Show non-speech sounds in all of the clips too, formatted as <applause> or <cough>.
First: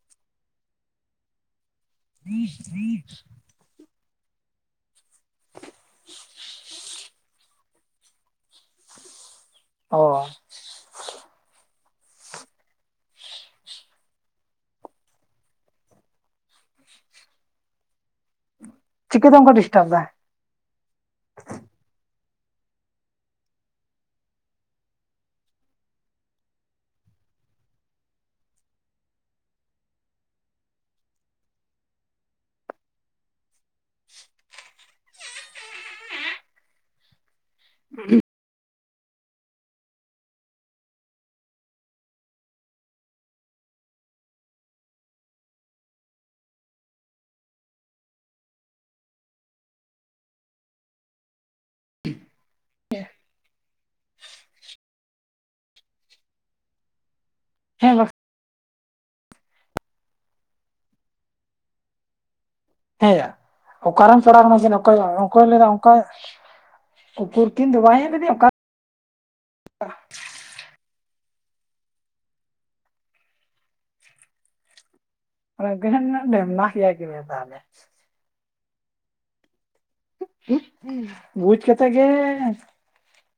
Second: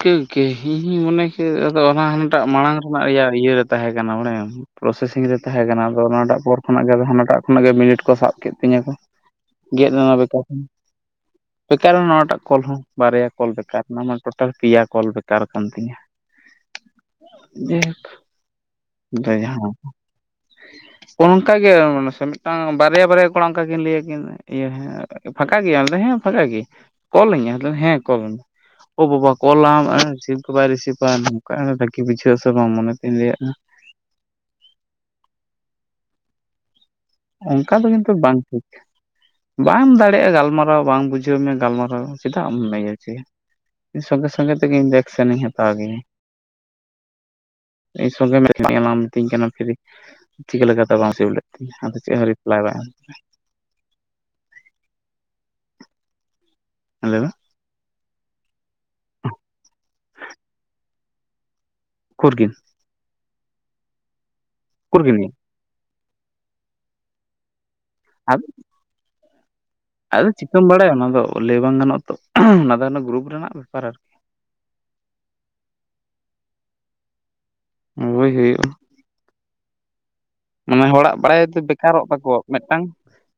ᱠᱨ ᱠ ᱦᱤ ᱦ ᱢᱚᱱᱮ ᱟᱫᱚ ᱚᱱᱟᱴᱟᱜ ᱢᱟᱲᱟᱝ ᱨᱮᱱᱟᱜ ᱭᱟ ᱤᱭᱟᱹᱨᱮ ᱛᱟᱦᱮᱸ ᱠᱟᱱᱟ ᱵᱟᱲᱟᱭᱟᱢ ᱯᱨᱚᱥᱮᱥᱤᱝ ᱨᱮ ᱛᱟᱦᱮᱸ ᱠᱟᱱᱟ ᱟ ᱚᱱᱟᱴᱟᱜ ᱯᱚᱨ ᱠᱷᱚᱱᱟᱜ ᱜᱮ ᱦᱟᱱᱟᱴᱟᱜ ᱠᱷᱚᱱᱟᱜ ᱜᱮ ᱢᱤᱱᱤᱴ ᱠᱚ ᱥᱟᱵ ᱠᱮᱫ ᱛᱤᱧᱟᱹ ᱠᱚ ᱜᱮᱫ ᱞᱮᱱᱟ ᱚ ᱵᱮᱠᱟᱨ ᱦᱚᱸ ᱵᱮᱠᱟᱨ ᱮᱱᱟ ᱱᱚᱣᱟᱴᱟᱜ ᱠᱚᱞ ᱦᱚᱸ ᱵᱟᱨᱭᱟ ᱠᱚᱞ ᱵᱮᱠᱟᱨ ᱮᱱᱟ ᱴᱳᱴᱟᱞ ᱯᱮᱭᱟ ᱠᱚᱞ ᱵᱮᱠᱟᱨ ᱠᱟᱱ ᱛᱤᱧᱟᱹ ᱡᱮᱦᱳᱠ ᱪᱤᱠᱟᱹᱛᱮ ᱚᱱᱠᱟ ᱰᱤᱥᱴᱟᱵ ᱫᱟ ᱚᱱᱠᱟᱜᱮ ᱢᱟᱱᱮ ᱢᱤᱫᱴᱟᱝ ᱵᱟᱨᱭᱟ ᱵᱟᱨᱭᱟ ᱠᱚᱲᱟ ᱚᱱᱠᱟ ᱞᱟᱹᱭᱟᱠᱤᱱ ᱤᱭᱟᱹ ᱦᱮᱸ ᱯᱷᱟᱸᱠᱟ ᱜᱮᱭᱟᱢ ᱟᱫᱚ ᱦᱮᱸ ᱯᱷᱟᱸᱠᱟ ᱜᱮᱭᱟᱧ ᱠᱚᱞ ᱟᱹᱧ ᱦᱮᱸ ᱠᱚᱞ ᱢᱮ ᱚ ᱵᱟᱵᱟ ᱠᱚᱞᱟᱢ ᱟᱨ ᱨᱤᱥᱤᱵᱦ ᱜᱮ ᱵᱟᱭ ᱨᱤᱥᱤᱷᱟ ᱱᱚᱝᱠᱟ ᱨᱟᱹᱜᱤ ᱵᱩᱡᱷᱟᱹᱜ ᱟᱥᱮ ᱵᱟᱝ ᱢᱚᱱᱮ ᱛᱤᱧ ᱞᱟᱹᱭᱟᱼᱟ <inaudible> ᱚᱱᱠᱟ ᱫᱚ ᱠᱤᱱᱛᱩ ᱵᱟᱝ ᱴᱷᱤᱠ ᱵᱟᱢ ᱫᱟᱲᱮᱭᱟᱜᱼᱟ ᱜᱟᱞᱢᱟᱨᱟᱣ ᱵᱟᱝ ᱵᱩᱡᱷᱟᱹᱣ ᱢᱮ ᱜᱟᱞᱢᱟᱨᱟᱣ ᱪᱮᱫᱟᱜ ᱮᱢ ᱞᱟᱹᱭ ᱦᱚᱪᱚᱭᱟ ᱥᱚᱸᱜᱮ ᱥᱚᱸᱜᱮ ᱛᱮᱜᱮᱧ ᱮᱠᱥᱮᱱ ᱤᱧ ᱦᱟᱛᱟᱣ ᱜᱮᱭᱟ ᱤᱧ ᱥᱚᱸᱜᱮ ᱢᱞᱟ ᱢᱤᱛᱟᱹᱧ ᱠᱟᱱᱟ ᱯᱷᱤᱨᱤ ᱪᱤᱠᱟᱹᱠᱟ ᱞᱮᱠᱟᱛᱮ ᱵᱟᱝ ᱨᱤᱥᱤᱵ ᱞᱮᱫ ᱛᱤᱧᱟᱹ ᱟᱫᱚ ᱪᱮᱫ ᱦᱚᱸ ᱨᱤᱯᱞᱟᱭ ᱵᱟᱭ ᱮᱢ ᱦᱮ ᱞᱟᱹᱭ ᱢᱮ ᱦᱮᱸ ᱩᱠᱩᱨ ᱠᱤᱱ ᱦᱮᱸ ᱚᱠᱟᱨᱮᱢ ᱯᱮᱲᱟ ᱠᱟᱱᱟ ᱚᱠᱚᱭ ᱠᱩᱨ ᱠᱤᱱᱤᱧ ᱚᱠᱚᱭ ᱞᱟᱹᱭᱫᱟ ᱚᱱᱠᱟ ᱩᱠᱩᱨ ᱠᱤᱱᱛᱩ ᱵᱟᱭ ᱨᱮᱫ ᱟᱫᱚ ᱚᱠᱟ ᱟᱫᱚ ᱪᱤᱠᱟᱹᱢ ᱵᱟᱲᱟᱭ ᱚᱱᱟ ᱟᱫᱚ ᱞᱟᱹᱭ ᱵᱟᱝ ᱜᱟᱱᱚᱜᱼᱟ ᱛᱚ ᱚᱱᱟ ᱫᱚ ᱜᱨᱩᱯ ᱨᱮᱱᱟᱜ ᱵᱮᱯᱟᱨ ᱟᱨᱠᱤ ᱰ <unintelligible> ᱱᱟ ᱠ ᱠ ᱛᱟᱦᱞᱮ ᱦᱳᱭ ᱦᱩᱭᱩᱜᱼᱟ ᱢᱟᱱᱮ ᱦᱚᱲᱟᱜ ᱵᱟᱲᱟᱭ ᱫᱚ ᱵᱩᱡ ᱠᱟᱛᱮ ᱜᱮ ᱵᱮᱠᱟᱨᱚᱜ ᱛᱟᱠᱚᱭᱟ ᱢᱤᱫᱴᱟᱝ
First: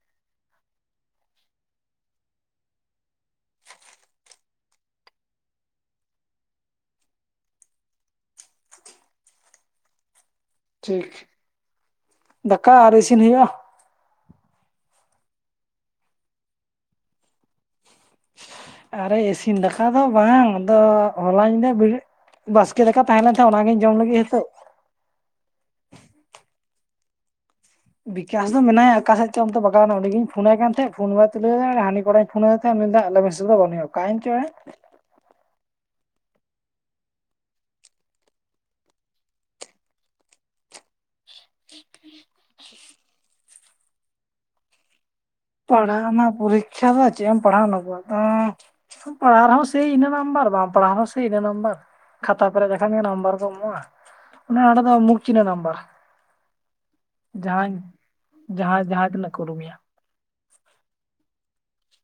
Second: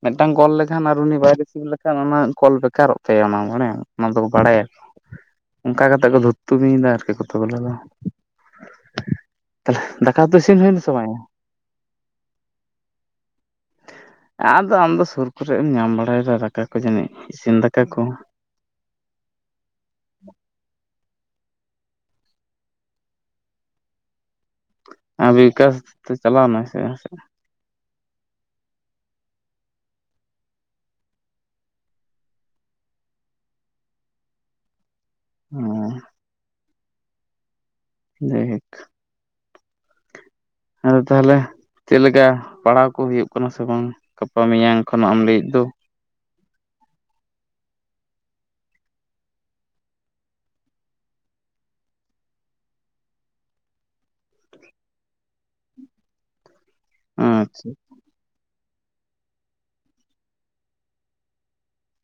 ᱢᱤᱫᱴᱟᱝ ᱠᱚᱞ ᱞᱮᱠᱷᱟᱱ ᱟᱨ ᱩᱱᱤ ᱵᱟᱭ ᱨᱤᱥᱤᱵᱷ ᱞᱮᱠᱷᱟᱱ ᱚᱱᱟ ᱠᱚᱞ ᱵᱮᱠᱟᱨᱚᱜ ᱛᱟᱭᱟ ᱚᱱᱟ ᱢᱟᱱᱮ ᱚᱱᱟ ᱫᱚ ᱵᱟᱲᱟᱭᱟᱠᱚ ᱚᱱᱠᱟ ᱠᱟᱛᱮᱜ ᱠᱚ ᱫᱷᱩᱢᱤᱭᱮᱫᱟ ᱟᱨᱠᱤ ᱠᱚᱛ ᱜᱩᱞᱟᱮ ᱫᱚ ᱫᱟᱠᱟ ᱩᱛᱩᱛᱴ ᱤᱥᱤᱱ ᱦᱩᱭᱱᱟ ᱵᱟᱝ ᱴᱷᱤᱠ ᱭᱟ ᱫᱟᱠᱟ ᱟᱨ ᱤᱥᱤᱱ ᱦᱩᱭᱩᱜᱼᱟ ᱟᱫᱚ ᱟᱢ ᱫᱚ ᱥᱩᱨ ᱠᱚᱨᱮ ᱮᱢ ᱧᱟᱢ ᱵᱟᱲᱟᱭᱮᱫᱟ ᱫᱟᱠᱟ ᱠᱚ ᱡᱟᱹᱱᱤᱡ ᱤᱥᱤᱱ ᱫᱟᱠᱟ ᱠᱚ ᱟᱨᱮ ᱤᱥᱤᱱ ᱫᱟᱠᱟ ᱫᱚ ᱵᱟᱝ ᱟᱫᱚ ᱦᱚᱞᱟᱧᱤᱫᱟᱹᱵᱮᱨᱮᱜ ᱵᱟᱥᱠᱮ ᱫᱟᱠᱟ ᱛᱟᱦᱮᱸ ᱞᱮᱱ ᱛᱟᱦᱮᱸ ᱚᱱᱟᱜᱤᱧ ᱡᱚᱢ ᱞᱟᱹᱜᱤᱫ ᱱᱤᱛᱚᱜ <unintelligible> ᱪᱟᱞᱟᱣ ᱢᱮ ᱥᱮ ᱥᱮ ᱵᱤᱠᱟᱥ ᱫᱚ ᱢᱮᱱᱟᱭᱟ ᱚ ᱟᱠᱟᱠᱟᱥᱮᱫ ᱪᱚᱢ ᱫᱚ ᱵᱟᱜᱟᱣᱮᱱᱟ ᱩᱱᱜᱤᱧ ᱯᱷᱳᱱᱟᱭ ᱠᱟᱱ ᱛᱟᱦᱮᱸᱟᱦᱮᱫ ᱯᱷᱳᱱ ᱵᱟᱭ ᱛᱩᱞᱟᱹᱣᱫᱟ ᱮᱸᱲᱮ ᱦᱟᱹᱱᱤ ᱠᱚᱲᱟᱧ ᱯᱷᱳᱱ ᱟᱫᱮ ᱛᱟᱦᱮᱸᱱᱟ ᱟ <unintelligible> ᱢᱮᱥ ᱨᱮᱫᱚ ᱵᱟᱹᱱᱩᱭ ᱭᱟ ᱟᱠᱟᱭᱮᱱ ᱪᱚ ᱮᱸᱲᱮ ᱚ ᱱᱮᱠ ᱟᱫᱚ ᱛᱟᱦᱚᱞᱮ ᱪᱮᱫᱞᱮᱠᱟ ᱯᱟᱲᱦᱟᱣ ᱠᱚ ᱦᱩᱭᱩᱜ ᱠᱟᱱᱟ ᱥᱮ ᱵᱟᱝ ᱜᱟᱯᱟ ᱢᱮᱭᱟᱝ ᱠᱷᱚᱱ ᱮᱢᱟᱜ ᱮᱢ ᱞᱟᱹᱭᱮᱫ ᱫᱚ ᱯᱟᱲᱦᱟᱣ ᱢᱟ ᱯᱚᱨᱤᱠᱠᱷᱟ ᱫᱚ ᱪᱮᱫ ᱮᱢ ᱯᱟᱲᱦᱟᱣ ᱱᱟ ᱠᱚᱣᱟ ᱯᱟᱲᱦᱟᱜ ᱨᱮᱦᱚᱸ ᱥᱮᱭ ᱤᱱᱟᱹ ᱟᱢᱵᱟᱨ ᱵᱟᱝ ᱯᱟᱲᱦᱟᱣ ᱨᱮᱦ ᱥᱮᱭ ᱱᱟᱢᱵᱟᱨ ᱠᱷᱟᱛᱟ ᱯᱮᱨᱮᱡ ᱞᱮᱠᱷᱟᱱ ᱜᱮ ᱱᱟᱢᱵᱟᱨ ᱠᱚᱢ ᱮᱢᱚᱜᱼᱟ ᱚᱱᱟ ᱟ ᱫᱚ ᱢᱩᱠᱛᱤ ᱨᱮᱱᱟᱜ ᱱᱟᱢᱵᱟᱨ ᱟᱪᱪᱷᱟ ᱡᱟᱦᱟᱸᱭ ᱡᱟᱦᱟᱸ ᱡᱟᱦᱟᱸ ᱛᱤᱱᱟᱹᱜ ᱠᱩᱨᱩᱢᱩᱭᱟ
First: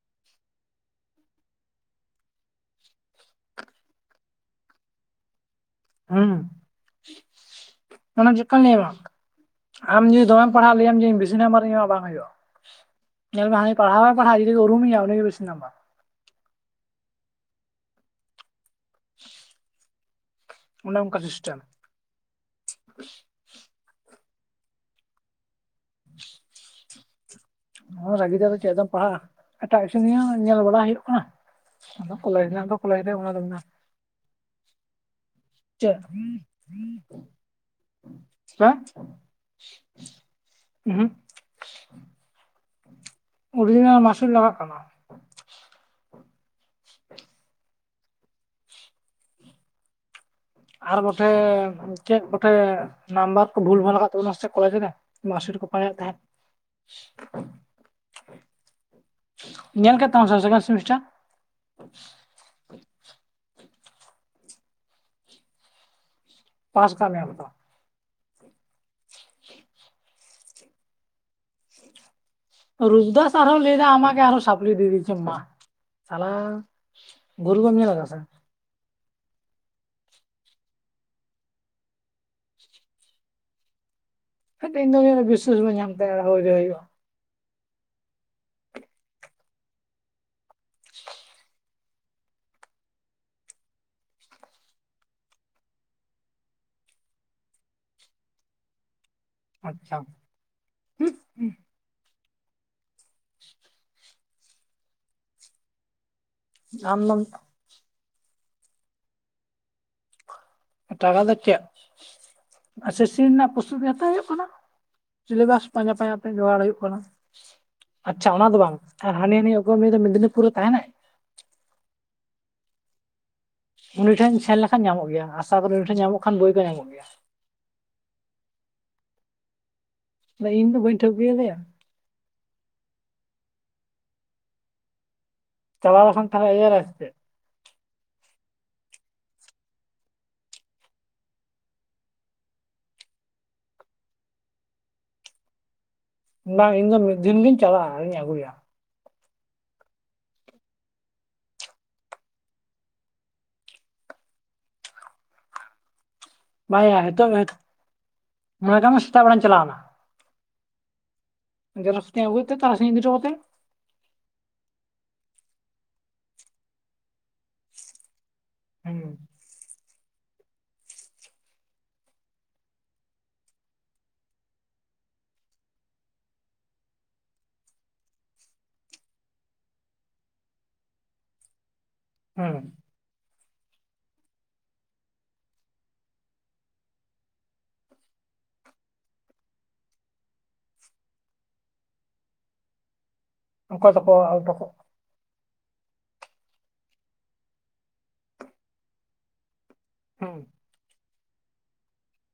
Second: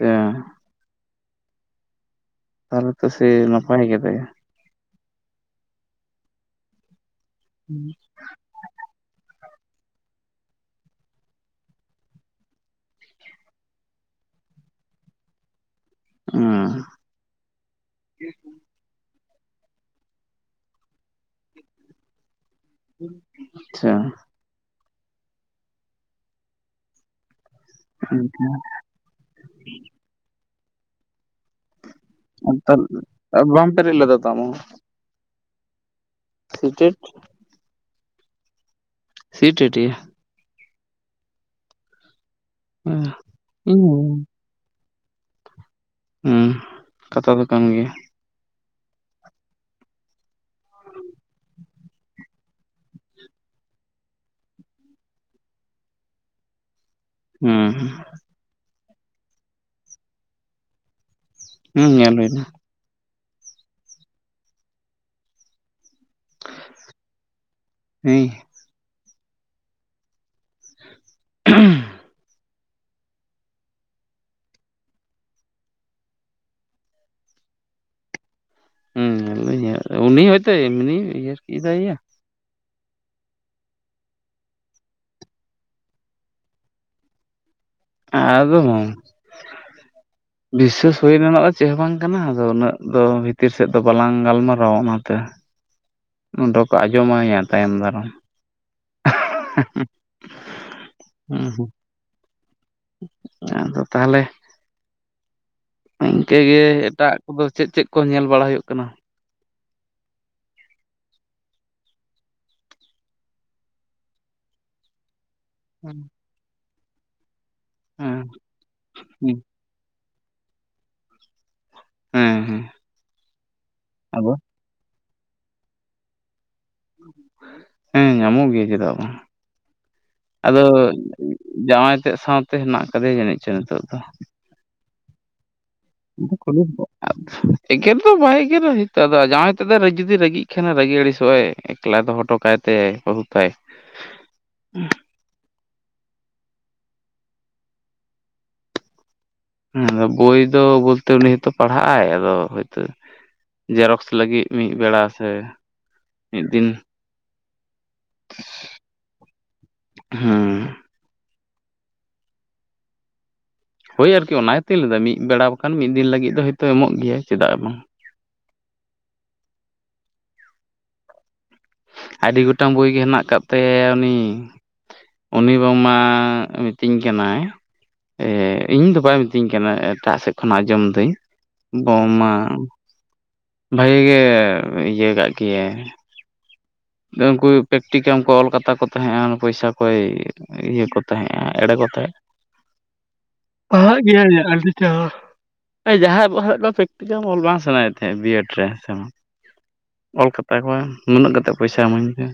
ᱦᱮ ᱛᱟᱦᱚᱞᱮ ᱛᱚ ᱥᱮ ᱱᱟᱯᱟᱭ ᱠᱟᱛᱟᱭᱟ ᱦᱩᱸ ᱚᱱᱟ ᱪᱤᱠᱚᱱ ᱞᱟᱹᱭ ᱵᱟᱝ ᱟᱢ ᱡᱩᱫᱤ ᱫᱚᱢᱮᱢ ᱯᱟᱲᱦᱟᱜ ᱞᱟᱹᱭᱭᱟᱢ ᱡᱮᱧ ᱵᱮᱥᱤ ᱱᱟᱢᱟᱨᱤᱧᱟ ᱵᱟᱝ ᱦᱩᱭᱩᱜᱼᱟ ᱧᱮᱞ ᱢᱮ ᱦᱟᱱᱮ ᱯᱟᱲᱦᱣ ᱵᱟᱭ ᱯᱟᱲᱦᱟᱣᱜ ᱡᱩᱫᱤ ᱠᱚ ᱩᱨᱩᱭᱮᱭᱟ ᱩᱱᱤ ᱜᱮ ᱡᱟᱹᱥᱛᱤ ᱱᱟᱢᱵᱟᱨ ᱚ ᱚᱱᱮ ᱚᱱᱠᱟ ᱥᱤᱥᱴᱮᱢ ᱟᱪᱪᱷᱟ <inaudible> ᱨᱟᱹᱜᱤ ᱫᱟ ᱫᱚ ᱪᱮᱫ ᱫᱚᱢ ᱯᱟᱲᱦᱟᱜᱼᱟ ᱮᱴᱟᱜᱪᱩᱱᱤᱭ ᱧᱮᱞ ᱵᱟᱲᱟ ᱦᱩᱭᱩᱜ ᱠᱟᱱᱟ ᱟᱫᱚ ᱠᱚᱞᱮᱡᱽ ᱨᱮᱱᱟᱜ ᱟᱪᱪᱷᱟ ᱫᱚ ᱠᱚᱞᱮᱡᱽ ᱨᱮ ᱢᱮᱱᱟᱜ-ᱟ ᱵᱟᱢ ᱯᱮᱨᱮᱡ ᱞᱮᱫᱟ ᱛᱚ ᱟᱢ ᱦᱚᱸ ᱪᱮᱫ ᱥᱤᱴᱮᱴ ᱪᱮᱫ ᱥᱤᱴᱮᱴ-ᱟ ᱦᱩᱸ ᱚᱨᱤᱡᱤᱱᱟᱞ ᱢᱟᱥᱩᱨ ᱞᱟᱜᱟᱜ ᱠᱟᱱᱟ ᱦᱮᱸ ᱠᱟᱛᱷᱟ ᱫᱚ ᱠᱟᱱ ᱜᱮᱭᱟ ᱟᱨ ᱢᱚᱴᱮ ᱪᱮᱫ ᱱᱟᱢᱵᱟᱨ ᱠᱚ ᱵᱷᱩᱞ ᱵᱷᱷᱟᱞ ᱟᱠᱟᱫ ᱛᱟᱵᱚᱱᱟ ᱥᱮ ᱠᱚᱞᱮᱡᱽ ᱨᱮ ᱢᱟᱨᱥᱤᱴ ᱠᱚ ᱯᱟᱸᱡᱮᱫ ᱛᱟᱦᱮᱸᱫ ᱦᱮᱸ ᱧᱮᱞ ᱠᱟᱠ ᱛᱟᱢᱟᱢ ᱥᱮ ᱥᱮᱠᱮᱱᱰ ᱥᱮᱢᱤᱥᱴᱟᱹᱨ ᱦᱮᱸ ᱧᱮᱞ ᱦᱩᱭ ᱮᱱᱟ ᱯᱟᱥ ᱟᱠᱟᱫ ᱞᱮᱭᱟ ᱠᱚ ᱛᱚ ᱦᱚᱭ <inaudible> <unintelligible> ᱨᱩᱯᱫᱟᱥ ᱟᱨᱟᱨ ᱦᱚᱸ ᱞᱟᱹᱭ ᱫᱟ ᱟᱢᱟ ᱠ ᱟᱨᱦᱚᱸ ᱥᱟᱯᱲ ᱫᱤᱤ ᱢᱟ ᱥᱟᱞᱟᱜ ᱜᱩᱨᱩ ᱜᱚᱢ ᱧᱮᱞ ᱠᱟᱫᱟ ᱥᱮ ᱦᱮᱸ ᱩᱱᱤ ᱦᱚᱭᱛᱳ ᱮᱢᱱᱤ ᱤᱭᱟᱨᱠᱤ ᱫᱟᱭ- ᱟ ᱤᱧ ᱫᱚ ᱵᱤᱥᱟᱥ ᱵᱟᱭ ᱧᱟᱢ ᱛᱟᱭᱟ ᱦᱩᱭ ᱨᱮ ᱮᱲᱮ ᱦᱩᱭᱩᱜ-ᱟ ᱟᱫᱚ ᱢᱟ ᱵᱤᱥᱥᱟᱹᱥ ᱦᱩᱭ ᱨᱮᱱᱟᱜ ᱫᱚ ᱪᱮᱫ ᱦᱚᱸ ᱵᱟᱝ ᱠᱟᱱᱟ ᱟᱫᱚ ᱩᱱᱟᱹᱜ ᱫᱚ ᱵᱷᱤᱛᱤᱨ ᱥᱮᱫ ᱫᱚ ᱵᱟᱞᱟᱝ ᱜᱟᱞᱢᱟᱨᱟᱣᱟ ᱚᱱᱟᱛᱮ ᱚᱸᱰᱮ ᱠᱚ ᱟᱸᱡᱚᱢ ᱟᱭᱟ ᱛᱟᱭᱚᱢ ᱫᱟᱨᱟᱢ ᱟᱪᱪᱷᱟ ᱦᱩᱸ ᱦᱩᱜᱻᱭᱩ ᱦᱩᱸ ᱟᱫᱚ ᱛᱟᱦᱚᱞᱮ ᱤᱱᱠᱟᱹ ᱜᱮ ᱟᱢ ᱮᱴᱟᱜ ᱫᱚᱢ ᱠᱚᱫᱚ ᱪᱮᱫ ᱪᱮᱫ ᱠᱚ ᱧᱮᱞ ᱵᱟᱲᱟ ᱦᱩᱭᱩᱜ ᱠᱟᱱᱟ ᱴᱟᱠᱟ ᱫᱚ ᱪᱮᱫ <unintelligible> ᱟᱪᱪ ᱥᱤ ᱨᱮᱱᱟᱜ ᱯᱚᱥ ᱜᱮ ᱦᱟᱛᱟᱣ ᱦᱩᱭᱩᱜ ᱠᱟᱱᱟ ᱥᱤᱞᱮᱵᱟᱥ ᱯᱟᱸᱡᱟ ᱦᱩᱸ ᱯᱟᱸᱡᱟ ᱛᱮ ᱡᱚᱜᱟᱲ ᱦᱩᱭᱩᱜ ᱠᱟᱱᱟ ᱦᱮᱸ ᱟᱪᱪᱷᱟ ᱚᱱᱟ ᱫᱚ ᱵᱟᱝ ᱟᱨ ᱦᱟᱹᱱᱤᱼ ᱦᱮᱸ ᱦᱟᱹᱱᱤᱜ ᱫᱚ ᱢᱮᱫᱽᱱᱤᱯᱩᱨ ᱨᱮ ᱛᱟᱦᱮᱱᱟᱭ ᱦᱮᱸ ᱦᱮᱸ ᱩᱱᱤ ᱴᱷᱮᱱ ᱟᱫᱚ ᱥᱮᱱ ᱞᱮᱠᱷᱟᱱ ᱧᱟᱢᱚᱜ ᱜᱮᱭᱟ ᱟᱥᱟ ᱠᱚᱨᱤ ᱩᱱᱤ ᱴᱷᱮᱱ ᱧᱟᱢᱚᱜ ᱠᱷᱟᱱ ᱵᱳ ᱦᱮᱸ ᱧᱟᱢᱚᱜ ᱜᱮᱭᱟ ᱪᱮᱫᱟᱜ ᱵᱟᱝ ᱵᱟ ᱟᱫᱚ ᱤᱧ ᱫᱚ ᱵᱟᱹᱧ ᱴᱷᱟᱹᱣᱠᱟᱹᱭ ᱫᱮᱭᱟ ᱡᱟᱶᱟᱭ ᱛᱮᱫ ᱥᱟᱶᱛᱮ ᱦᱮᱱᱟᱜ ᱠᱟᱫᱮᱭᱟᱟᱹᱱᱤᱡ ᱪᱚᱝ ᱱᱤᱛᱚᱜ ᱫᱚ ᱪᱟᱞᱟᱣ ᱞᱮᱠᱷᱟᱱ ᱛᱟᱦᱚᱞᱮ ᱤᱭᱟᱹᱨᱮ ᱥᱮ <unintelligible> ᱮᱜᱮᱨ ᱫᱚ ᱵᱟᱭ ᱮᱜᱮᱨᱟᱭ ᱦᱚᱭᱤᱛᱚᱜ ᱟᱫᱚ ᱡᱟᱣᱟᱸᱭ ᱦᱤᱛᱟᱭ ᱫᱚ ᱡᱩᱫᱤ ᱨᱟᱹᱜᱤᱜ ᱠᱷᱟᱱᱟ ᱨᱟᱹᱜᱤ ᱟᱹᱲᱤᱥᱚᱜᱼ ᱟᱭ ᱮᱠᱞᱟ ᱫᱚ ᱦᱞᱦᱚᱴᱚᱠᱟᱭᱛᱮ ᱟᱭ ᱵᱚᱦᱩᱯᱟᱭ <unintelligible> ᱵᱟᱝ ᱤᱧᱫᱚ ᱢᱤᱫ ᱫᱤᱱ ᱞᱤᱧ ᱪᱟᱞᱟᱜᱼᱟ ᱟᱨᱤᱧ ᱟᱹᱜᱩᱭᱟ ᱦᱮᱸ ᱟᱫᱚ ᱵᱳᱭ ᱫᱚ ᱵᱚᱞᱛᱮ ᱩᱱᱤ ᱦᱚᱭᱛᱳ ᱯᱟᱲᱦᱟᱜ ᱟᱭ ᱟᱫᱚ ᱦᱚᱭᱛᱳ ᱡᱮᱨᱚᱠᱥ ᱞᱟᱹᱜᱤᱫ ᱢᱤᱫ ᱵᱮᱲᱟ ᱥᱮ ᱢᱤᱫ ᱫᱤᱱ ᱵᱟᱭ ᱱᱤᱛᱚᱜ ᱢᱮ ᱛᱟᱜ ᱢᱟ ᱥᱮᱛᱟᱜ ᱵᱮᱲᱟᱧ ᱪᱟᱞᱟᱣᱱᱟ ᱦᱮᱸ ᱡᱮᱨᱚᱨᱥ ᱛᱮ ᱟᱹᱜᱩᱭᱛᱮ ᱛᱟᱨᱟᱥᱤᱸᱧ ᱤᱫᱤᱴᱚ ᱠᱟᱛᱮ ᱦᱳᱭ ᱟᱨᱠᱤ ᱚᱱᱟᱭ ᱛᱤᱧ ᱞᱮᱫᱟ ᱢᱤᱫ ᱵᱮᱲᱟ ᱵᱟᱠᱷᱟᱱ ᱢᱤᱫ ᱫᱤᱱ ᱞᱟᱹᱜᱤᱫ ᱫᱚ ᱦᱚᱭᱛᱚ ᱮᱢᱚᱜ ᱜᱮᱭᱟ ᱪᱮᱫᱟᱜ ᱵᱟᱝ ᱦᱮᱸ ᱟᱹᱰᱤ ᱜᱚᱴᱟᱝ ᱵᱳᱭ ᱜᱮ ᱢᱮᱱᱟᱜ ᱠᱟᱫ ᱛᱟᱭᱟ ᱩᱱᱤ ᱩᱱᱤ ᱵᱟᱝᱢᱟ ᱢᱤᱛᱟᱹᱧ ᱠᱟᱱᱟᱭ ᱮ ᱤᱧ ᱫᱚ ᱵᱟᱭ ᱢᱤᱛᱟᱹᱧ ᱠᱟᱱᱟ ᱮᱴᱟᱜ ᱥᱮᱫ ᱠᱷᱚᱱᱟᱧ ᱟᱸᱡᱚᱢ ᱫᱟᱹᱧ ᱵᱟᱝ ᱢᱟ ᱦᱩᱸ ᱵᱷᱟᱜᱤ ᱜᱮ ᱤᱭᱟᱹ ᱠᱟᱜ ᱜᱮᱭᱟᱭ ᱩᱱᱠᱩ ᱯᱮᱠᱴᱤᱠᱢ ᱠᱚ ᱚᱞ ᱠᱟᱛᱟ ᱠᱚ ᱛᱟᱦᱮᱸᱜᱼᱟ ᱯᱚᱭᱥᱟ ᱠᱚᱭ ᱤᱭᱟᱹ ᱠᱚ ᱛᱟᱦᱮᱸᱜᱼᱟ ᱮᱲᱮ ᱠᱚ ᱚᱠᱚᱭ ᱯᱟᱦᱟᱜ ᱛᱟᱠᱚ ᱜᱮᱭᱟᱭ ᱟᱵᱚ ᱛᱟᱠᱚ ᱟᱹᱰᱤ ᱪᱮᱦᱟ ᱡᱟᱦᱟᱸᱭᱵ ᱯᱨᱮᱠᱴᱤᱠᱮᱞ ᱚᱞ ᱵᱟᱝ ᱥᱟᱱᱟᱭᱮᱫ ᱛᱟᱦᱮᱸ ᱵᱤᱭᱮᱰ ᱨᱮ ᱥᱮ ᱚᱞ ᱦᱩᱸ ᱠᱟᱛᱟ ᱠᱚᱣᱟ ᱱᱩᱱᱟᱹᱜ ᱠᱟᱛᱮ ᱮ ᱯᱚᱭᱥᱟ ᱤᱢᱟᱹᱧ ᱯᱮ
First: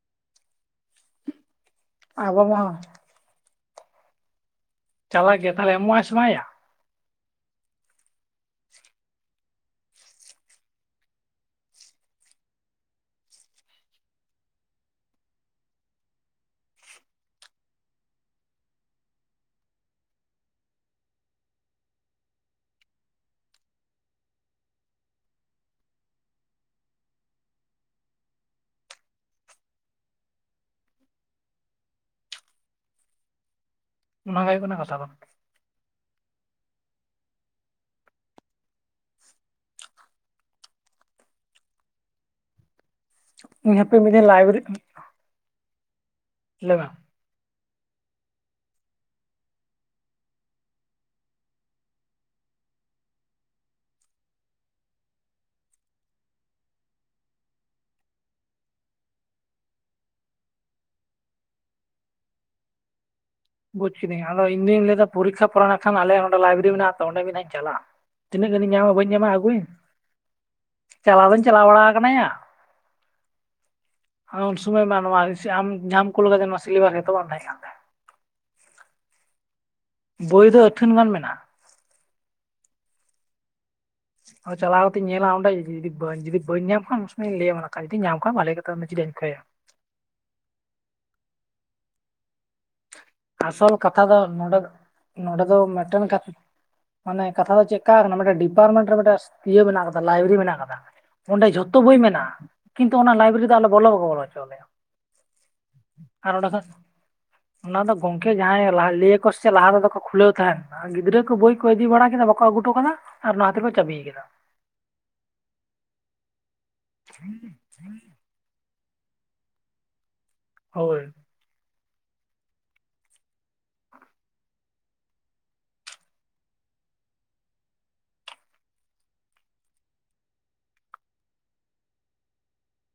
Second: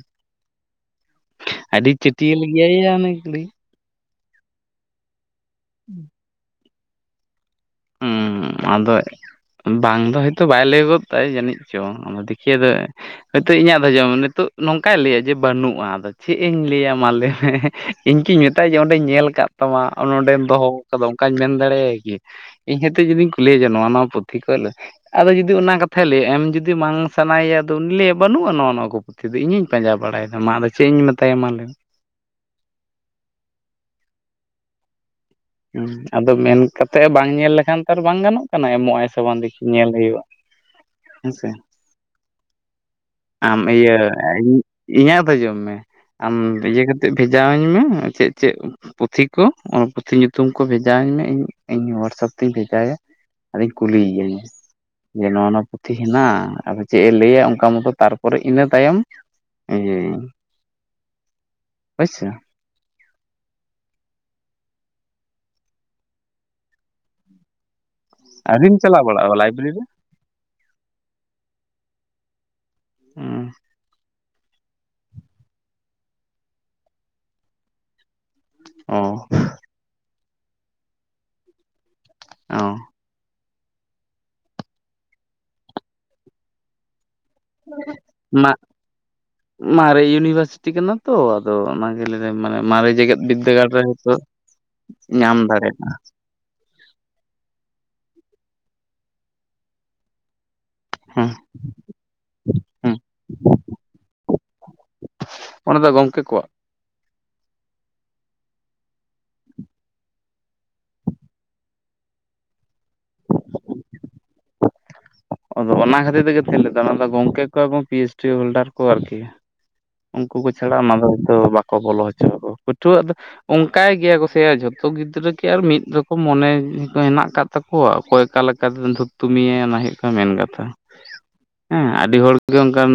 ᱟᱹᱰᱤ ᱪᱟᱹᱴᱭᱮᱞ ᱟᱵᱚ ᱢᱟ ᱜᱮᱭᱟᱭ ᱭᱟ ᱚᱱᱮᱠᱩᱞᱤ ᱪᱟᱞᱟᱜ ᱜᱮᱭᱟ ᱛᱟᱦᱚᱞᱮ ᱮᱢᱚᱜ ᱟᱭ ᱥᱮ ᱵᱟᱝᱟ ᱥᱮᱭᱟ ᱭᱟ ᱦᱩᱸ ᱟᱫᱚ ᱵᱟᱝ ᱫᱚ ᱦᱚᱳᱭᱛᱳ ᱵᱟᱭ ᱞᱟᱹᱭ ᱜᱚᱫ ᱛᱟᱭ ᱡᱟᱹᱱᱤᱡ ᱪᱚᱝ ᱚᱱᱟ ᱫᱤᱠᱷᱤᱭᱟᱹ ᱫᱚ ᱦᱚᱭᱛᱳ ᱤᱧᱟᱜ ᱫᱚ ᱡᱚᱢ ᱱᱤᱛᱳ ᱱᱚᱝᱠᱟᱭ ᱞᱟᱹᱭᱟ ᱡᱮ ᱵᱟᱹᱱᱩᱜᱼᱟ ᱟᱫᱚ ᱪᱮᱫ ᱤᱧ ᱞᱟᱹᱭᱟ ᱢᱟ ᱞᱟᱹᱭ ᱢᱮ ᱦᱮᱻᱦᱮ ᱤᱧ ᱠᱤᱧ ᱢᱮᱛᱟᱭ ᱡᱮ ᱰᱮᱧ ᱧᱮᱞ ᱠᱟᱜ ᱟᱜ ᱛᱟᱢᱟ ᱚᱸᱰᱮᱢ ᱫᱚᱦᱚ ᱠᱟᱫᱟ ᱚᱱᱠᱟᱧ ᱢᱮᱱ ᱫᱟᱲᱮᱭᱟᱭ ᱜᱮ ᱤᱧ ᱦᱛᱮᱡ ᱡᱩᱫᱤᱧ ᱠᱩᱞᱤᱭᱮ ᱡᱮᱭᱟ ᱱᱚᱣᱟ ᱱᱚᱣᱟ ᱯᱩᱛᱷᱤ ᱠᱷᱚᱱᱚᱡ ᱟᱫᱚ ᱡᱩᱫᱤ ᱚᱱᱟ ᱠᱟᱛᱷᱟᱭ ᱞᱟᱹᱭᱭᱟ ᱮᱢ ᱡᱩᱫᱤ ᱵᱟᱝ ᱥᱟᱱᱟᱭᱮᱭᱟ ᱟᱫᱚ ᱩᱱᱤ ᱞᱟᱹᱭᱟ ᱵᱟᱹᱱᱩᱜᱼᱟ ᱱᱚᱜ ᱱᱚᱣᱟ ᱠᱚ ᱯᱩᱛᱷᱤ ᱫᱚ ᱤᱧᱤᱧ ᱯᱟᱸᱡᱟ ᱵᱟᱲᱟᱭᱟ ᱢᱟ ᱟᱫᱚ ᱪᱮᱫ ᱤᱧ ᱢᱮᱛᱟᱭᱟ ᱢᱟ ᱞᱟᱹᱭᱢᱮ <unintelligible> ᱚᱱᱟᱱᱟᱜ ᱦᱩᱭᱩᱜ ᱠᱟᱱᱟ ᱠᱟᱛᱷᱟ ᱫᱚ ᱦᱮᱸ ᱟᱫᱚ ᱢᱮᱱ ᱠᱟᱛᱮᱮᱫ ᱵᱟᱝ ᱧᱮᱞ ᱞᱮᱠᱷᱟᱱ ᱛᱚ ᱵᱟᱝ ᱜᱟᱱᱚᱜ ᱠᱟᱱᱟ ᱮᱢᱚᱜ ᱟᱭ ᱥᱮ ᱵᱟᱝ ᱫᱤ ᱧᱮᱞ ᱦᱩᱭᱩᱜᱼᱟ ᱦᱮᱸ ᱥᱮ ᱟᱢ ᱤᱧ ᱤᱭᱟᱹ ᱦᱟᱯᱮ ᱢᱤᱫ ᱫᱤᱱ ᱞᱟᱭᱵᱨᱮᱨᱤ ᱤᱧᱟᱜ ᱫᱚ ᱡᱚᱢ ᱢᱮ ᱟᱢ ᱞᱟᱹᱭ ᱤᱭᱟᱹ ᱢᱮ ᱠᱟᱛᱮ ᱵᱷᱮᱡᱟ ᱟᱹᱧ ᱢᱮ ᱪᱮᱫ ᱪᱮᱫ ᱯᱩᱛᱷᱤ ᱠᱚ ᱯᱩᱛᱷᱤ ᱧᱩᱛᱩᱢ ᱧᱩᱛᱩᱢ ᱠᱚ ᱵᱷᱮᱡᱟ ᱟᱹᱧ ᱢᱮ ᱤᱧ ᱤᱧ ᱦᱳᱣᱟᱴᱥᱮᱯ ᱛᱮᱧ ᱵᱷᱮᱡᱟᱭᱭᱟ ᱟᱨᱤᱧ ᱠᱩᱞᱤᱭᱮᱤᱭᱟᱹᱧ ᱡᱮ ᱱᱚᱣᱟᱼ ᱱᱚᱣᱟ ᱯᱩᱛᱷᱤ ᱦᱮᱱᱟᱜᱼᱟ ᱟᱫᱚ ᱪᱮᱫᱼ ᱮ ᱞᱟᱹᱭᱟ ᱚᱱᱠᱟ ᱢᱚᱛᱚ ᱛᱟᱨᱯᱚᱨᱮ ᱤᱱᱟᱹ ᱛᱟᱭᱚᱢ ᱦᱚᱭ ᱥᱮ ᱵᱩᱡᱽ ᱠᱤᱫᱟᱹᱧ ᱟᱫᱚ ᱤᱧ ᱫᱩᱧ ᱞᱟᱹᱭ ᱮᱫᱟ ᱯᱚᱨᱤᱠᱠᱷᱟ ᱯᱚᱨ ᱠᱷᱟᱱ ᱟᱞᱮ ᱚᱸᱰᱮ ᱞᱟᱭᱵᱨᱮᱨᱤ ᱢᱮᱱᱟᱜ ᱛᱚ ᱚᱸᱰᱮ ᱢᱤᱫ ᱫᱷᱟᱣ ᱤᱧ ᱪᱟᱞᱟᱜᱼᱟ ᱛᱤᱱᱟᱹᱜ ᱜᱟᱱᱤᱧ ᱟᱹᱣᱨᱤᱢ ᱧᱟᱢᱟ ᱪᱟᱞᱟᱣ ᱵᱟᱹᱧ ᱧᱟᱢᱟ ᱵᱟᱲᱟᱜᱼᱟ ᱟᱹᱜᱩᱭᱤᱧ ᱞᱟᱭᱵᱨᱮᱨᱤ ᱨᱮ ᱪᱟᱞᱟᱣ ᱫᱩᱧ ᱪᱟᱞᱟᱣ ᱵᱟᱲᱟ ᱟᱠᱟᱱᱟᱭᱟ ᱦᱮᱸ ᱦᱮ ᱩᱱ ᱥᱚᱢᱚᱭ ᱢᱟ ᱱᱚᱣᱟ ᱟᱢ ᱡᱟᱦᱟᱸᱢ ᱠᱳᱞᱠᱟᱛ ᱱᱚᱣᱟ ᱥᱤᱞᱮᱵᱟᱥ ᱨᱮᱛᱚ ᱵᱟᱝ ᱛᱟᱦᱮᱸ ᱠᱟᱱ ᱛᱟᱦᱮᱸ ᱚ ᱵᱳᱭ ᱫᱚ ᱟᱹᱛᱷᱟᱹᱱ ᱜᱟᱱ ᱢᱮᱱᱟᱜᱼᱟ ᱚᱦᱚ ᱟᱫᱚ ᱪᱟᱞᱟᱣ ᱠᱟᱛᱮᱧ ᱧᱮᱞᱟ ᱚᱸᱰᱮ ᱡᱩᱫᱤ ᱵᱟᱹᱧ ᱡᱩᱫᱤ ᱵᱟᱹᱧ ᱧᱟᱢ ᱠᱷᱟᱱ ᱥᱚᱢᱚᱭᱤᱧ ᱞᱟᱹᱭᱟᱢ ᱱᱟᱠᱷᱟᱡ ᱡᱩᱫᱤ ᱧᱟᱢ ᱠᱷᱟᱱ ᱵᱷᱟᱞᱮ ᱠᱟᱛᱷᱟ ᱪᱮᱫᱟᱜ ᱤᱧ ᱠᱷᱚᱭᱟ ᱢᱟᱨᱮ ᱤᱭᱩᱱᱤᱵᱷᱟᱨᱥᱤᱴᱤ ᱠᱟᱱᱟ ᱛᱚ ᱟᱫᱚ ᱚᱱᱟ ᱜᱮ ᱟᱱᱮ ᱢᱟᱨᱮ ᱡᱮᱜᱮᱛ ᱵᱤᱫᱽᱫᱟᱹᱜᱟᱲ ᱟᱥᱚᱞ ᱨᱮ ᱠᱟᱛᱷᱟ ᱦᱚᱳᱭᱛᱳ ᱫᱚ ᱱᱚᱰᱮ ᱧᱟᱢ ᱱᱚᱰᱮ ᱫᱚ ᱫᱟᱲᱮᱭᱟᱜᱼᱟ ᱢᱤᱫᱴᱮᱱ ᱠᱟᱛᱷᱟ ᱢᱟᱱᱮ ᱠᱟᱛᱷᱟ ᱫᱚ ᱪᱮ ᱠᱟ ᱱᱟᱮᱱ ᱥᱮ ᱰᱤᱯᱟᱨᱴᱢᱮᱱᱴ ᱨᱮ ᱢᱤᱫ ᱤᱭᱟᱹ ᱢᱮᱱᱟᱜ ᱟᱠᱟᱫᱟ ᱞᱟᱭᱵᱮᱨᱤ ᱢᱮᱱᱟᱜ ᱟᱠᱟᱫᱟ ᱦᱮᱸ ᱚᱸᱰᱮ ᱡᱷᱚᱛᱚ ᱵᱳᱭ ᱢᱮᱱᱟᱜᱼᱟ ᱠᱤᱱᱛᱩ ᱦᱮᱸ ᱚᱱᱟ ᱞᱟᱭᱵᱨᱮᱨᱤ ᱫᱚ ᱟᱞᱮ ᱵᱚᱞᱚ ᱵᱟᱠᱚ ᱵᱚᱞᱚ ᱦᱚᱪᱚᱣᱟ ᱞᱮᱭᱟ ᱚᱱᱟ ᱫᱚ ᱜᱚᱢᱠᱮ ᱠᱚᱣᱟᱜ ᱚᱱᱟ ᱫᱚ ᱜᱚᱝᱠᱮ ᱡᱟᱦᱟᱸᱞᱟᱦᱟ ᱞᱟᱹᱭᱟᱠᱚ ᱥᱮ ᱞᱟᱦᱟ ᱛᱮᱫᱚ ᱠᱚ ᱠᱷᱩᱞᱟᱹᱣ ᱛᱟᱦᱮᱸᱱ ᱜᱤᱫᱽᱨᱟᱹ ᱠᱚ ᱵᱳᱭ ᱠᱚ ᱤᱫᱤ ᱵᱟᱲᱟ ᱠᱮᱫᱟ ᱵᱟᱠᱚ ᱟᱹᱜᱩᱴᱚ ᱠᱟᱫᱟ ᱟᱨ ᱱᱚᱣᱟ ᱛᱮᱠᱚ ᱪᱟᱵᱤᱭ ᱟᱠᱟᱫᱟ <unintelligible> ᱚᱫᱚ ᱚᱱᱟ ᱠᱷᱟᱹᱛᱤᱨ ᱛᱮᱜᱛᱤᱧ ᱞᱮᱫᱟᱹᱭᱟ ᱚᱱᱟ ᱫᱚ ᱜᱚᱝᱠᱮ ᱠᱚ ᱮᱵᱚᱝ ᱯᱤ ᱮᱭᱤᱪᱰᱤ ᱦᱳᱞᱰᱟᱨ ᱠᱚ ᱟᱨᱠᱤ ᱩᱱᱠᱩ ᱠᱚ ᱪᱷᱟᱲᱟ ᱚᱱᱟ ᱦᱳᱭ ᱫᱚᱛ ᱵᱟ ᱠᱚ ᱵᱚᱞᱚ ᱦᱚᱪᱚᱣᱟ ᱠᱚ ᱯᱟᱹᱴᱷᱩᱣᱟᱜ ᱫᱚ ᱚᱱᱠᱟᱭ ᱜᱮᱭᱟ ᱠᱚᱥᱮᱭᱟ ᱡᱷᱚᱛᱚ ᱜᱤᱫᱽᱨᱟᱹ ᱠᱤ ᱟᱨ ᱢᱤᱫ ᱨᱚᱠᱚᱢ ᱢᱚᱱᱮ <unintelligible> ᱦᱮᱱᱟᱜ ᱟᱠᱟᱫ ᱛᱟᱠᱚᱣᱟ ᱚᱠᱚᱭ ᱚᱠᱟ ᱞᱮᱠᱟᱛᱮ ᱫᱷᱩᱯᱛᱩ ᱢᱤᱭᱟᱭ ᱚᱱᱟ ᱦᱩᱭᱩᱜ ᱠᱟᱱᱟ ᱢᱮᱱ ᱠᱟᱛᱷᱟ ᱦᱮᱸ ᱟᱹᱰᱤ ᱦᱚᱲᱜᱮ ᱚᱱᱠᱟᱱ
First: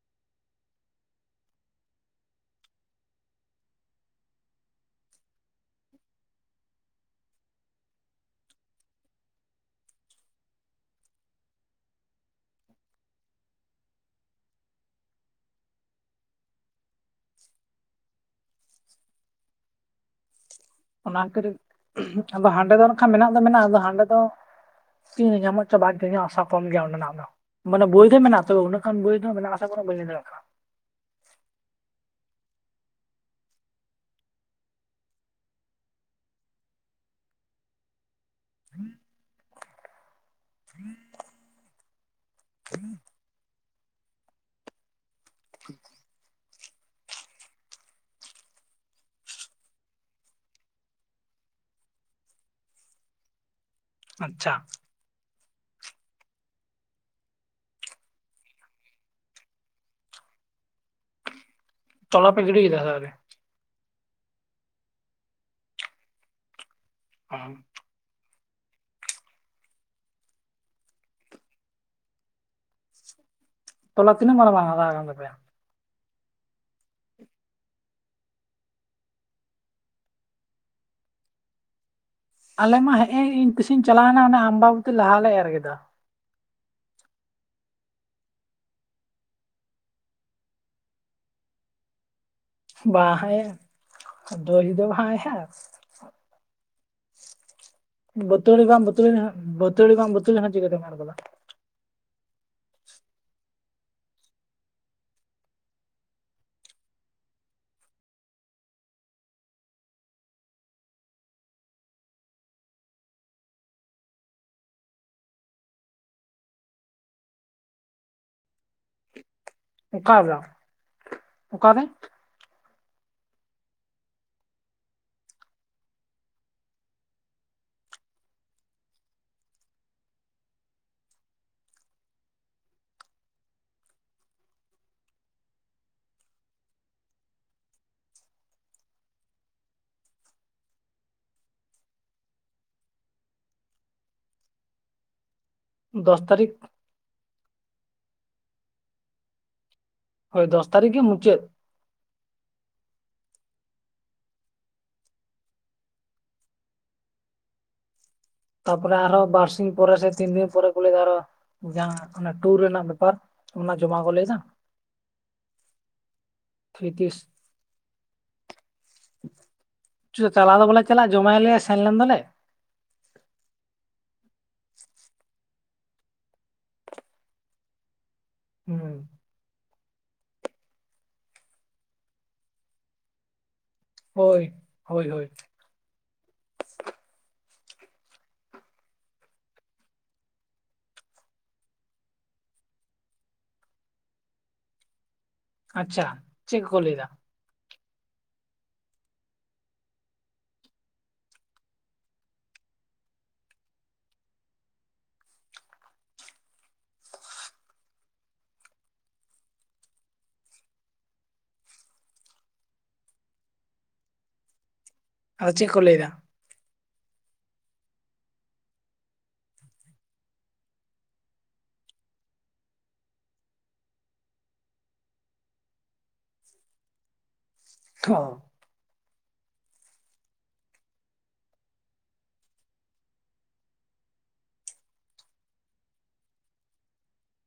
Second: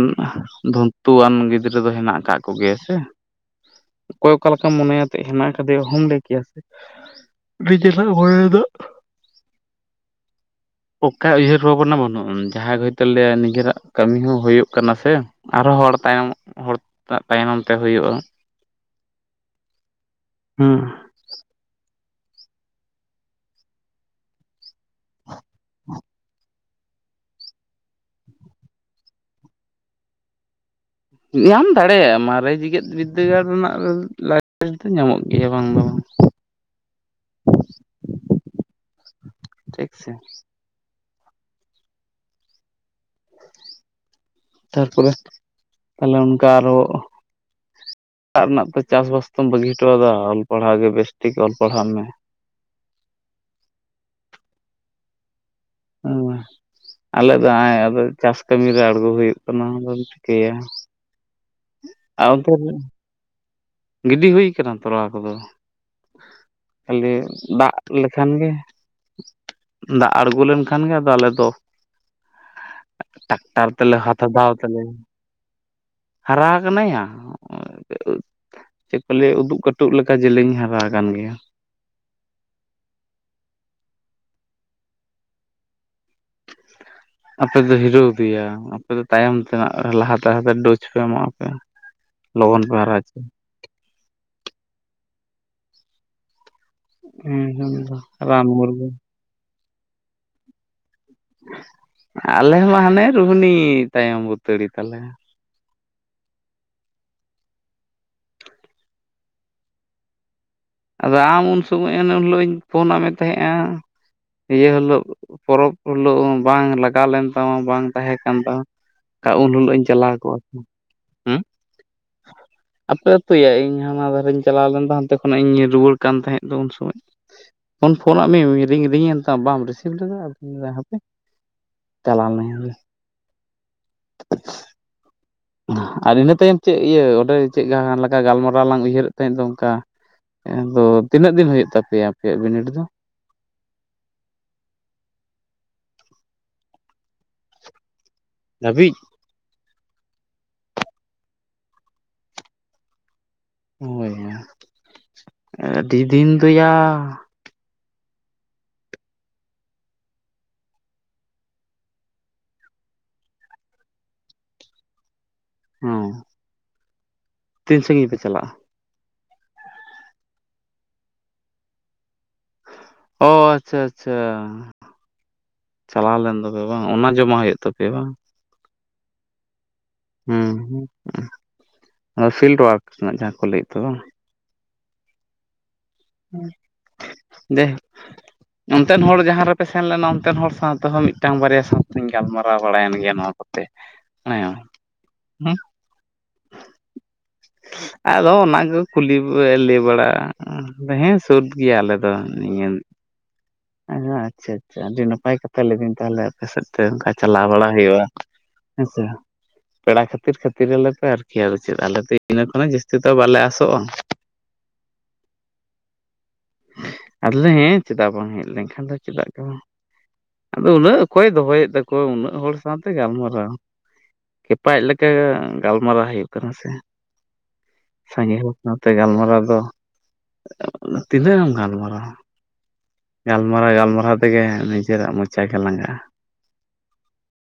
ᱫᱷᱚᱱᱛᱩᱣᱟᱱ ᱜᱤᱫᱽᱨᱟᱹ ᱫᱚ ᱦᱮᱱᱟᱜ ᱠᱟᱜ ᱠᱚᱜᱮᱭᱟ ᱥᱮ ᱚᱠᱚᱭ ᱚᱠᱟ ᱞᱮᱠᱟᱢ ᱢᱚᱱᱮᱭᱟᱛᱮ ᱦᱮᱱᱟᱜ ᱠᱟᱫᱮᱭᱟ ᱚᱦᱚᱢ ᱞᱟᱹᱭ ᱠᱮᱭᱟ ᱥᱮ <unintelligible> ᱦᱚᱭ ᱫᱚ ᱚᱠᱟ ᱩᱭᱦᱟᱹᱨ ᱵᱷᱟᱵᱱᱟ ᱵᱟᱹᱱᱩᱜᱼᱟ ᱡᱟᱦᱟᱸᱭ ᱦᱚᱭᱛᱚ ᱞᱮᱭᱟ ᱱᱤᱡᱮᱨᱟᱜ ᱠᱟᱹᱢᱤ ᱦᱚᱸ ᱦᱩᱭᱩᱜ ᱠᱟᱱᱟ ᱥᱮ ᱟᱨᱚ ᱦᱚᱲ ᱛᱟᱭᱚᱢ ᱦᱚᱲ ᱛᱟᱭᱱᱚᱢ ᱛᱮ ᱦᱩᱭᱩᱜᱼᱟ ᱦᱩᱸ ᱚᱱᱟ ᱠᱚᱨᱮ ᱟᱫᱚ ᱦᱟᱸᱰᱮ ᱫᱚᱠᱷᱟᱱ ᱢᱮᱱᱟᱜ ᱫᱚ ᱢᱮᱱᱟᱜᱼᱟ ᱟᱫᱚ ᱦᱟᱸᱰᱮ ᱫᱚ ᱛᱤᱱᱨᱮ ᱧᱟᱢᱚᱜ ᱪᱚ ᱵᱟᱝᱪᱚ ᱤᱧᱟᱜ ᱟᱥᱟ ᱠᱚᱢ ᱜᱮᱭᱟ ᱚᱸᱰᱮᱱᱟᱜ ᱫᱚ ᱢᱟᱱᱮ ᱵᱳᱭ ᱫᱚ ᱢᱮᱱᱟᱜ ᱛᱚᱵᱮ ᱠᱷᱟᱱ ᱵᱳᱭ ᱫᱚ ᱢᱮᱱᱟᱜ ᱟᱥᱮᱚᱱᱳ <unintelligible> ᱵᱟᱹᱧ ᱞᱟᱹᱭ ᱫᱟᱲᱮᱭᱟᱜ ᱠᱟᱱᱟ ᱧᱟᱢ ᱫᱟᱲᱮᱭᱟᱜᱼᱟ ᱢᱟᱨᱮ ᱡᱮᱜᱮᱛ ᱵᱤᱫᱽᱫᱟᱹᱜᱟᱲ ᱨᱮᱱᱟᱜ ᱫᱚ ᱧᱟᱢᱚᱜ ᱜᱮᱭᱟ ᱵᱟᱝ ᱫᱚ ᱵᱟᱝ <inaudible> ᱴᱷᱤᱠ ᱥᱮ <inaudible> ᱛᱟᱨᱯᱚᱨᱮ ᱛᱟᱦᱞᱮ ᱚᱱᱠᱟ ᱟᱨᱚ ᱚᱲᱟᱜ ᱨᱮᱱᱟᱜ ᱛᱚ ᱪᱟᱥᱼᱵᱟᱥ ᱛᱚᱢ ᱵᱟᱹᱜᱤ ᱦᱚᱴᱚ ᱟᱫᱟ ᱚᱞ ᱯᱟᱲᱦᱟᱣ ᱜᱮ ᱵᱮᱥ ᱴᱷᱤᱠ ᱚᱞ ᱯᱟᱲᱦᱟᱜ ᱢᱮ <inaudible> ᱟᱪᱪᱷᱟ ᱚ ᱟᱞᱮ ᱫᱚ ᱟᱫᱚ ᱪᱟᱥ ᱠᱟᱹᱢᱤᱨᱮ ᱟᱬᱜᱚ ᱦᱩᱭᱩᱜ ᱠᱟᱱᱟ ᱟᱫᱚᱢ ᱪᱤᱠᱟᱹᱭᱟ ᱟᱨ ᱛᱚᱞᱟ ᱯᱮ ᱚᱱᱛᱮ ᱜᱤᱲᱤ ᱠᱮᱫᱟ ᱥᱮ ᱟᱹᱣᱨᱤ ᱜᱤᱰᱤ ᱦᱩᱭ ᱠᱟᱱᱟ ᱛᱚᱞᱟ ᱠᱚᱫᱚ ᱠᱷᱟᱹᱞᱤ ᱦᱚᱸ ᱫᱟᱜ ᱞᱮᱠᱷᱟᱱ ᱜᱮ ᱫᱟᱜ ᱟᱬᱜᱚ ᱞᱮᱱᱠᱷᱟᱱ ᱜᱮ ᱟᱫᱚ ᱟᱞᱮ ᱫᱚ ᱴᱨᱟᱠᱴᱟᱨ ᱛᱮᱞᱮ ᱛᱚᱞᱟ ᱦᱟᱛ ᱛᱤᱱᱟᱹᱜ ᱦᱟᱫᱷᱟᱣ ᱢᱟᱨᱟᱝ ᱢᱟᱨᱟᱝ ᱦᱟᱨᱟ ᱛᱟᱞᱮᱭᱟ ᱟᱠᱟᱱ ᱛᱟᱯᱮᱭᱟ ᱦᱟᱨᱟ ᱠᱟᱱᱟᱭᱟ ᱪᱮᱫ ᱯᱟᱞᱮ ᱩᱫᱩᱜ ᱠᱟᱹᱴᱩᱵ ᱞᱮᱠᱟ ᱡᱮᱞᱮᱧ ᱦᱟᱨᱟ ᱟᱠᱟᱱ ᱜᱮᱭᱟ ᱟᱞᱮ ᱢᱟ ᱦᱮᱸ ᱮᱸ ᱤᱧ ᱛᱤᱥᱤᱧ ᱪᱟᱞᱟᱣᱱᱟ ᱟᱢᱵᱟᱵᱚᱛᱤ ᱞᱟᱦᱟᱞᱮ ᱮᱨ ᱠᱮᱫᱟ ᱟᱯᱮ ᱫᱚ ᱦᱤᱨᱟᱹᱣᱫᱮᱭᱟ ᱟᱯᱮ ᱫᱚ ᱛᱟᱭᱚᱢ ᱛᱮᱱᱟᱜ ᱞᱟᱦᱟᱛᱮᱟᱦᱛᱮ ᱰᱳᱡᱽ ᱯᱮ ᱮᱢᱟᱣᱯᱮᱭᱟ ᱞᱚᱜᱚᱱ ᱦᱟᱨᱟᱪᱮ <unintelligible> ᱫᱦ ᱫᱚ ᱵᱷᱟᱭ ᱦ <unintelligible> ᱦᱩᱸ ᱦᱮᱸ ᱵᱟᱹᱛᱟᱹᱲᱤ ᱵᱟᱝ ᱵᱟᱹᱛᱤ ᱵᱟᱹᱛᱟᱹᱲᱤ ᱵᱟᱝ ᱵᱟᱹᱛᱩᱤ ᱦᱟᱸᱜ ᱪᱤᱠᱟᱹᱛᱮᱢ ᱮᱨ‌ ᱜᱚᱞᱟ ᱟᱞᱮ ᱢᱟ ᱦᱟᱱᱮ ᱨᱩᱦᱩᱱᱤ ᱛᱟᱭᱚᱢ ᱵᱷᱟᱹᱛᱟᱹᱲᱤ ᱛᱟᱞᱮ ᱟᱫᱚ ᱟᱢ ᱩᱱ ᱥᱚᱢᱚᱭ ᱮᱱ ᱦᱤᱞᱳᱜ ᱤᱧ ᱯᱷᱳᱱᱟᱜ ᱢᱮ ᱛᱟᱦᱮᱸᱫᱼᱟ ᱤᱭᱟᱹ ᱦᱤᱞᱳᱜ ᱯᱚᱨᱚᱵᱽ ᱦᱤᱞᱳᱜ ᱵᱟᱝ ᱞᱟᱜᱟᱣ ᱞᱮᱱ ᱛᱟᱢᱟ ᱵᱟᱝ ᱛᱟᱦᱮᱸ ᱠᱟᱱ ᱛᱟᱢᱟ ᱩᱱ ᱦᱤᱞᱳᱜ ᱤᱧ ᱪᱟᱞᱟᱣ ᱚᱠᱟ ᱠᱚᱜᱼᱟ ᱵᱟᱝ ᱦᱩᱸ ᱚᱠᱟᱨᱮ ᱚᱠᱟᱨᱮ ᱟᱯᱮ ᱟᱛᱩᱭᱟ ᱤᱧ ᱦᱟᱱᱟ ᱫᱷᱟᱨᱮᱧ ᱪᱟᱞᱟᱣ ᱞᱮᱱ ᱫᱚ ᱦᱟᱱᱛᱮ ᱠᱷᱚᱱᱟᱜ ᱤᱧ ᱧᱤᱨ ᱨᱩᱣᱟᱹᱲ ᱠᱟᱱ ᱛᱟᱦᱮᱸᱫ ᱫᱚ ᱩᱱ ᱥᱚᱢᱚᱭ ᱯᱷᱚᱱ ᱯᱷᱳᱱᱟᱜ ᱢᱤᱧ ᱨᱤᱝ ᱮᱱ ᱛᱟᱢ ᱵᱟᱢ ᱨᱤᱥᱤᱵᱷ ᱞᱮᱫᱟ ᱟᱫᱚᱧ <unintelligible> ᱦᱟᱯᱮ ᱪᱟᱞᱟᱣᱱᱟ ᱟᱨ ᱤᱱᱟᱹ ᱛᱟᱭᱚᱢ ᱪᱮᱫ ᱤᱭᱟᱹ ᱚᱸᱰᱮ ᱪᱮᱫ ᱞᱮᱠᱟ ᱜᱟᱞᱢᱟᱨᱟᱣ ᱞᱟᱝ ᱩᱭᱦᱟᱹᱨᱮᱫ ᱛᱟᱦᱮᱸᱫ ᱫᱚ ᱚᱱᱠᱟ ᱟᱫᱚ ᱛᱤᱱᱟᱹᱜ ᱫᱤᱱ ᱦᱩᱭᱩᱜ ᱛᱟᱯᱮᱭᱟ ᱟᱯᱮᱭᱟᱜ ᱵᱤᱱᱤᱰ ᱫᱚ <inaudible> ᱫᱚᱥ ᱛᱟᱹᱨᱤᱠᱷ ᱫᱷᱟᱹᱵᱤᱡ ᱦᱳᱭ ᱫᱚᱥ ᱛᱟᱹᱨᱤᱠᱷ ᱜᱮ ᱢᱩᱪᱟᱹᱫ ᱦᱳᱭ ᱟᱹᱰᱤ ᱫᱤᱱ ᱫᱚᱭᱟ ᱛᱟᱯᱚᱨᱮ ᱟᱨᱚ ᱵᱟᱨᱥᱤᱧ ᱯᱚᱨᱮ ᱥᱮ ᱛᱤᱱ ᱫᱤᱱ ᱯᱚᱨᱮ ᱠᱩ ᱞᱟᱭ ᱫᱟ ᱟᱨᱚ ᱡᱟᱦᱟᱸ ᱚᱱᱟ ᱴᱩᱨ ᱨᱮᱱᱟᱜ ᱵᱮᱯᱟᱨ ᱚᱱᱟ ᱡᱚᱢᱟ ᱠᱚ ᱞᱟᱹᱭᱮᱫᱟ ᱦᱮᱸ <unintelligible> ᱛᱷᱭᱛᱤᱥ ᱛᱤᱱ ᱥᱟᱺᱜᱤᱧ ᱯᱮ ᱪᱟᱞᱟᱜᱼᱟ ᱪᱟᱞᱟᱣ ᱫᱚ ᱵᱚᱞᱮ ᱪᱟᱞᱟᱜᱼᱟ ᱡᱚᱢᱟᱭᱟᱞᱮ ᱥᱮᱱ ᱞᱮᱱ ᱫᱚᱞᱮ ᱚ ᱟᱪᱷᱟ ᱟᱪᱷᱟ <inaudible> ᱪᱟᱞᱟᱣ ᱞᱮᱱ ᱫᱚᱯᱮ ᱵᱟᱝ ᱚᱱᱟ ᱡᱚᱢᱟ ᱦᱩᱭᱩᱜ ᱛᱟᱯᱮᱭᱟ ᱵᱟᱝ ᱦᱮᱸ ᱦᱮᱸ ᱟᱫᱚ ᱯᱷᱤᱞᱰ ᱚᱣᱟᱨᱠ ᱨᱮᱱᱟᱜ ᱡᱟᱦᱟᱸ ᱠᱚ ᱞᱟᱹᱭ ᱦᱳᱭ ᱦᱳᱭ ᱦᱳᱭ ᱫᱮᱦ ᱚᱱᱛᱮᱱ ᱦᱚᱲ ᱡᱟᱦᱟᱸ ᱨᱮᱯᱮ ᱥᱮᱱ ᱞᱮᱱᱟ ᱚᱱᱛᱮᱱ ᱦᱚᱲ ᱥᱟᱶᱛᱮᱦᱚᱸ ᱢᱤᱫᱴᱟᱝ ᱵᱟᱨᱭᱟ ᱥᱟᱶᱛᱮᱧ ᱜᱟᱞᱢᱟᱨᱟᱣ ᱵᱟᱲᱟᱭᱮᱱ ᱜᱮᱭᱟ ᱱᱚᱣᱟ ᱚᱱᱟ ᱠᱚᱛᱮ ᱦᱮᱸ ᱟᱪᱷᱟ ᱪᱮᱫ ᱠᱚᱠᱚ ᱞᱟᱹᱭᱫᱟ? ᱟᱫᱚ ᱚᱱᱟ ᱠᱚ ᱠᱩᱞᱤ ᱞᱟᱹᱭ ᱵᱟᱲᱟᱜᱼᱟ ᱦᱮᱸ ᱥᱟᱹᱫ ᱜᱮᱭᱟ ᱟᱞᱮ ᱫᱚ ᱱᱤᱭᱟᱹ <inaudible> ᱟᱪᱷᱟ ᱟᱪᱷᱟ ᱟᱹᱰᱤ ᱱᱟᱯᱟᱭ ᱠᱟᱛᱷᱟ ᱞᱟᱹᱭᱤᱫᱟᱹᱧ ᱛᱟᱦᱚᱞᱮ ᱟᱯᱮ ᱥᱮᱫ ᱛᱮ ᱚᱱᱠᱟ ᱪᱟᱞᱟᱣ ᱵᱟᱲᱟ ᱦᱩᱭᱩᱜᱼᱟ ᱦᱮᱸᱥᱮ ᱦᱟᱸᱜ ᱯᱮᱲᱟ ᱠᱷᱟᱹᱛᱤᱨ ᱠᱷᱟᱹᱛᱤᱨ ᱟᱞᱮ ᱯᱮ ᱟᱨᱠᱤ ᱟ ᱪᱮᱫ ᱟᱞᱮ ᱤᱱᱟᱹ ᱠᱷᱚᱱᱮ ᱡᱟᱹᱥᱛᱤ ᱫᱚᱚ ᱵᱟᱞᱮ ᱟᱥᱚᱜᱼᱟ <inaudible> ᱟᱫᱚ ᱪᱮᱫ ᱠᱚ ᱞᱟᱹᱭᱫᱟ? ᱟᱞᱮ ᱦᱮᱸ ᱪᱮᱫᱟᱜ ᱵᱟᱝ ᱦᱮᱸᱡ ᱞᱮᱱᱠᱷᱟᱱ ᱫᱚ ᱪᱮᱫᱟᱜ ᱜᱮ ᱵᱟᱝ? ᱟᱫᱚ ᱩᱱᱟᱹᱜ ᱚᱠᱚᱭ ᱫᱚᱦᱚᱭᱮᱫ ᱛᱟᱠᱚᱣᱟ ᱩᱱᱟᱹᱜ ᱦᱚᱲ ᱥᱟᱶᱛᱮ ᱜᱟᱞᱢᱟᱨᱟᱣ? ᱠᱷᱮᱯᱟᱤᱡ ᱞᱮᱠᱟ ᱜᱟᱞᱢᱟᱨᱟᱣ ᱦᱩᱭᱩᱜ ᱠᱟᱱᱟ ᱥᱮ ᱥᱟᱸᱜᱮ ᱚ ᱦᱚᱲ ᱥᱟᱶᱛᱮ ᱜᱟᱞᱢᱟᱨᱟᱣ ᱫᱚ ᱛᱤᱱᱟᱹᱜ ᱮᱢ ᱜᱟᱞᱢᱟᱨᱟᱣᱟ? ᱜᱟᱞᱢᱟᱨᱟᱣ ᱜᱟᱞᱢᱟᱨᱟᱣ ᱛᱮᱜᱮ ᱱᱤᱡᱮᱨᱟᱜ ᱢᱚᱪᱟ ᱜᱮ ᱞᱟᱸᱜᱟᱜᱼᱟ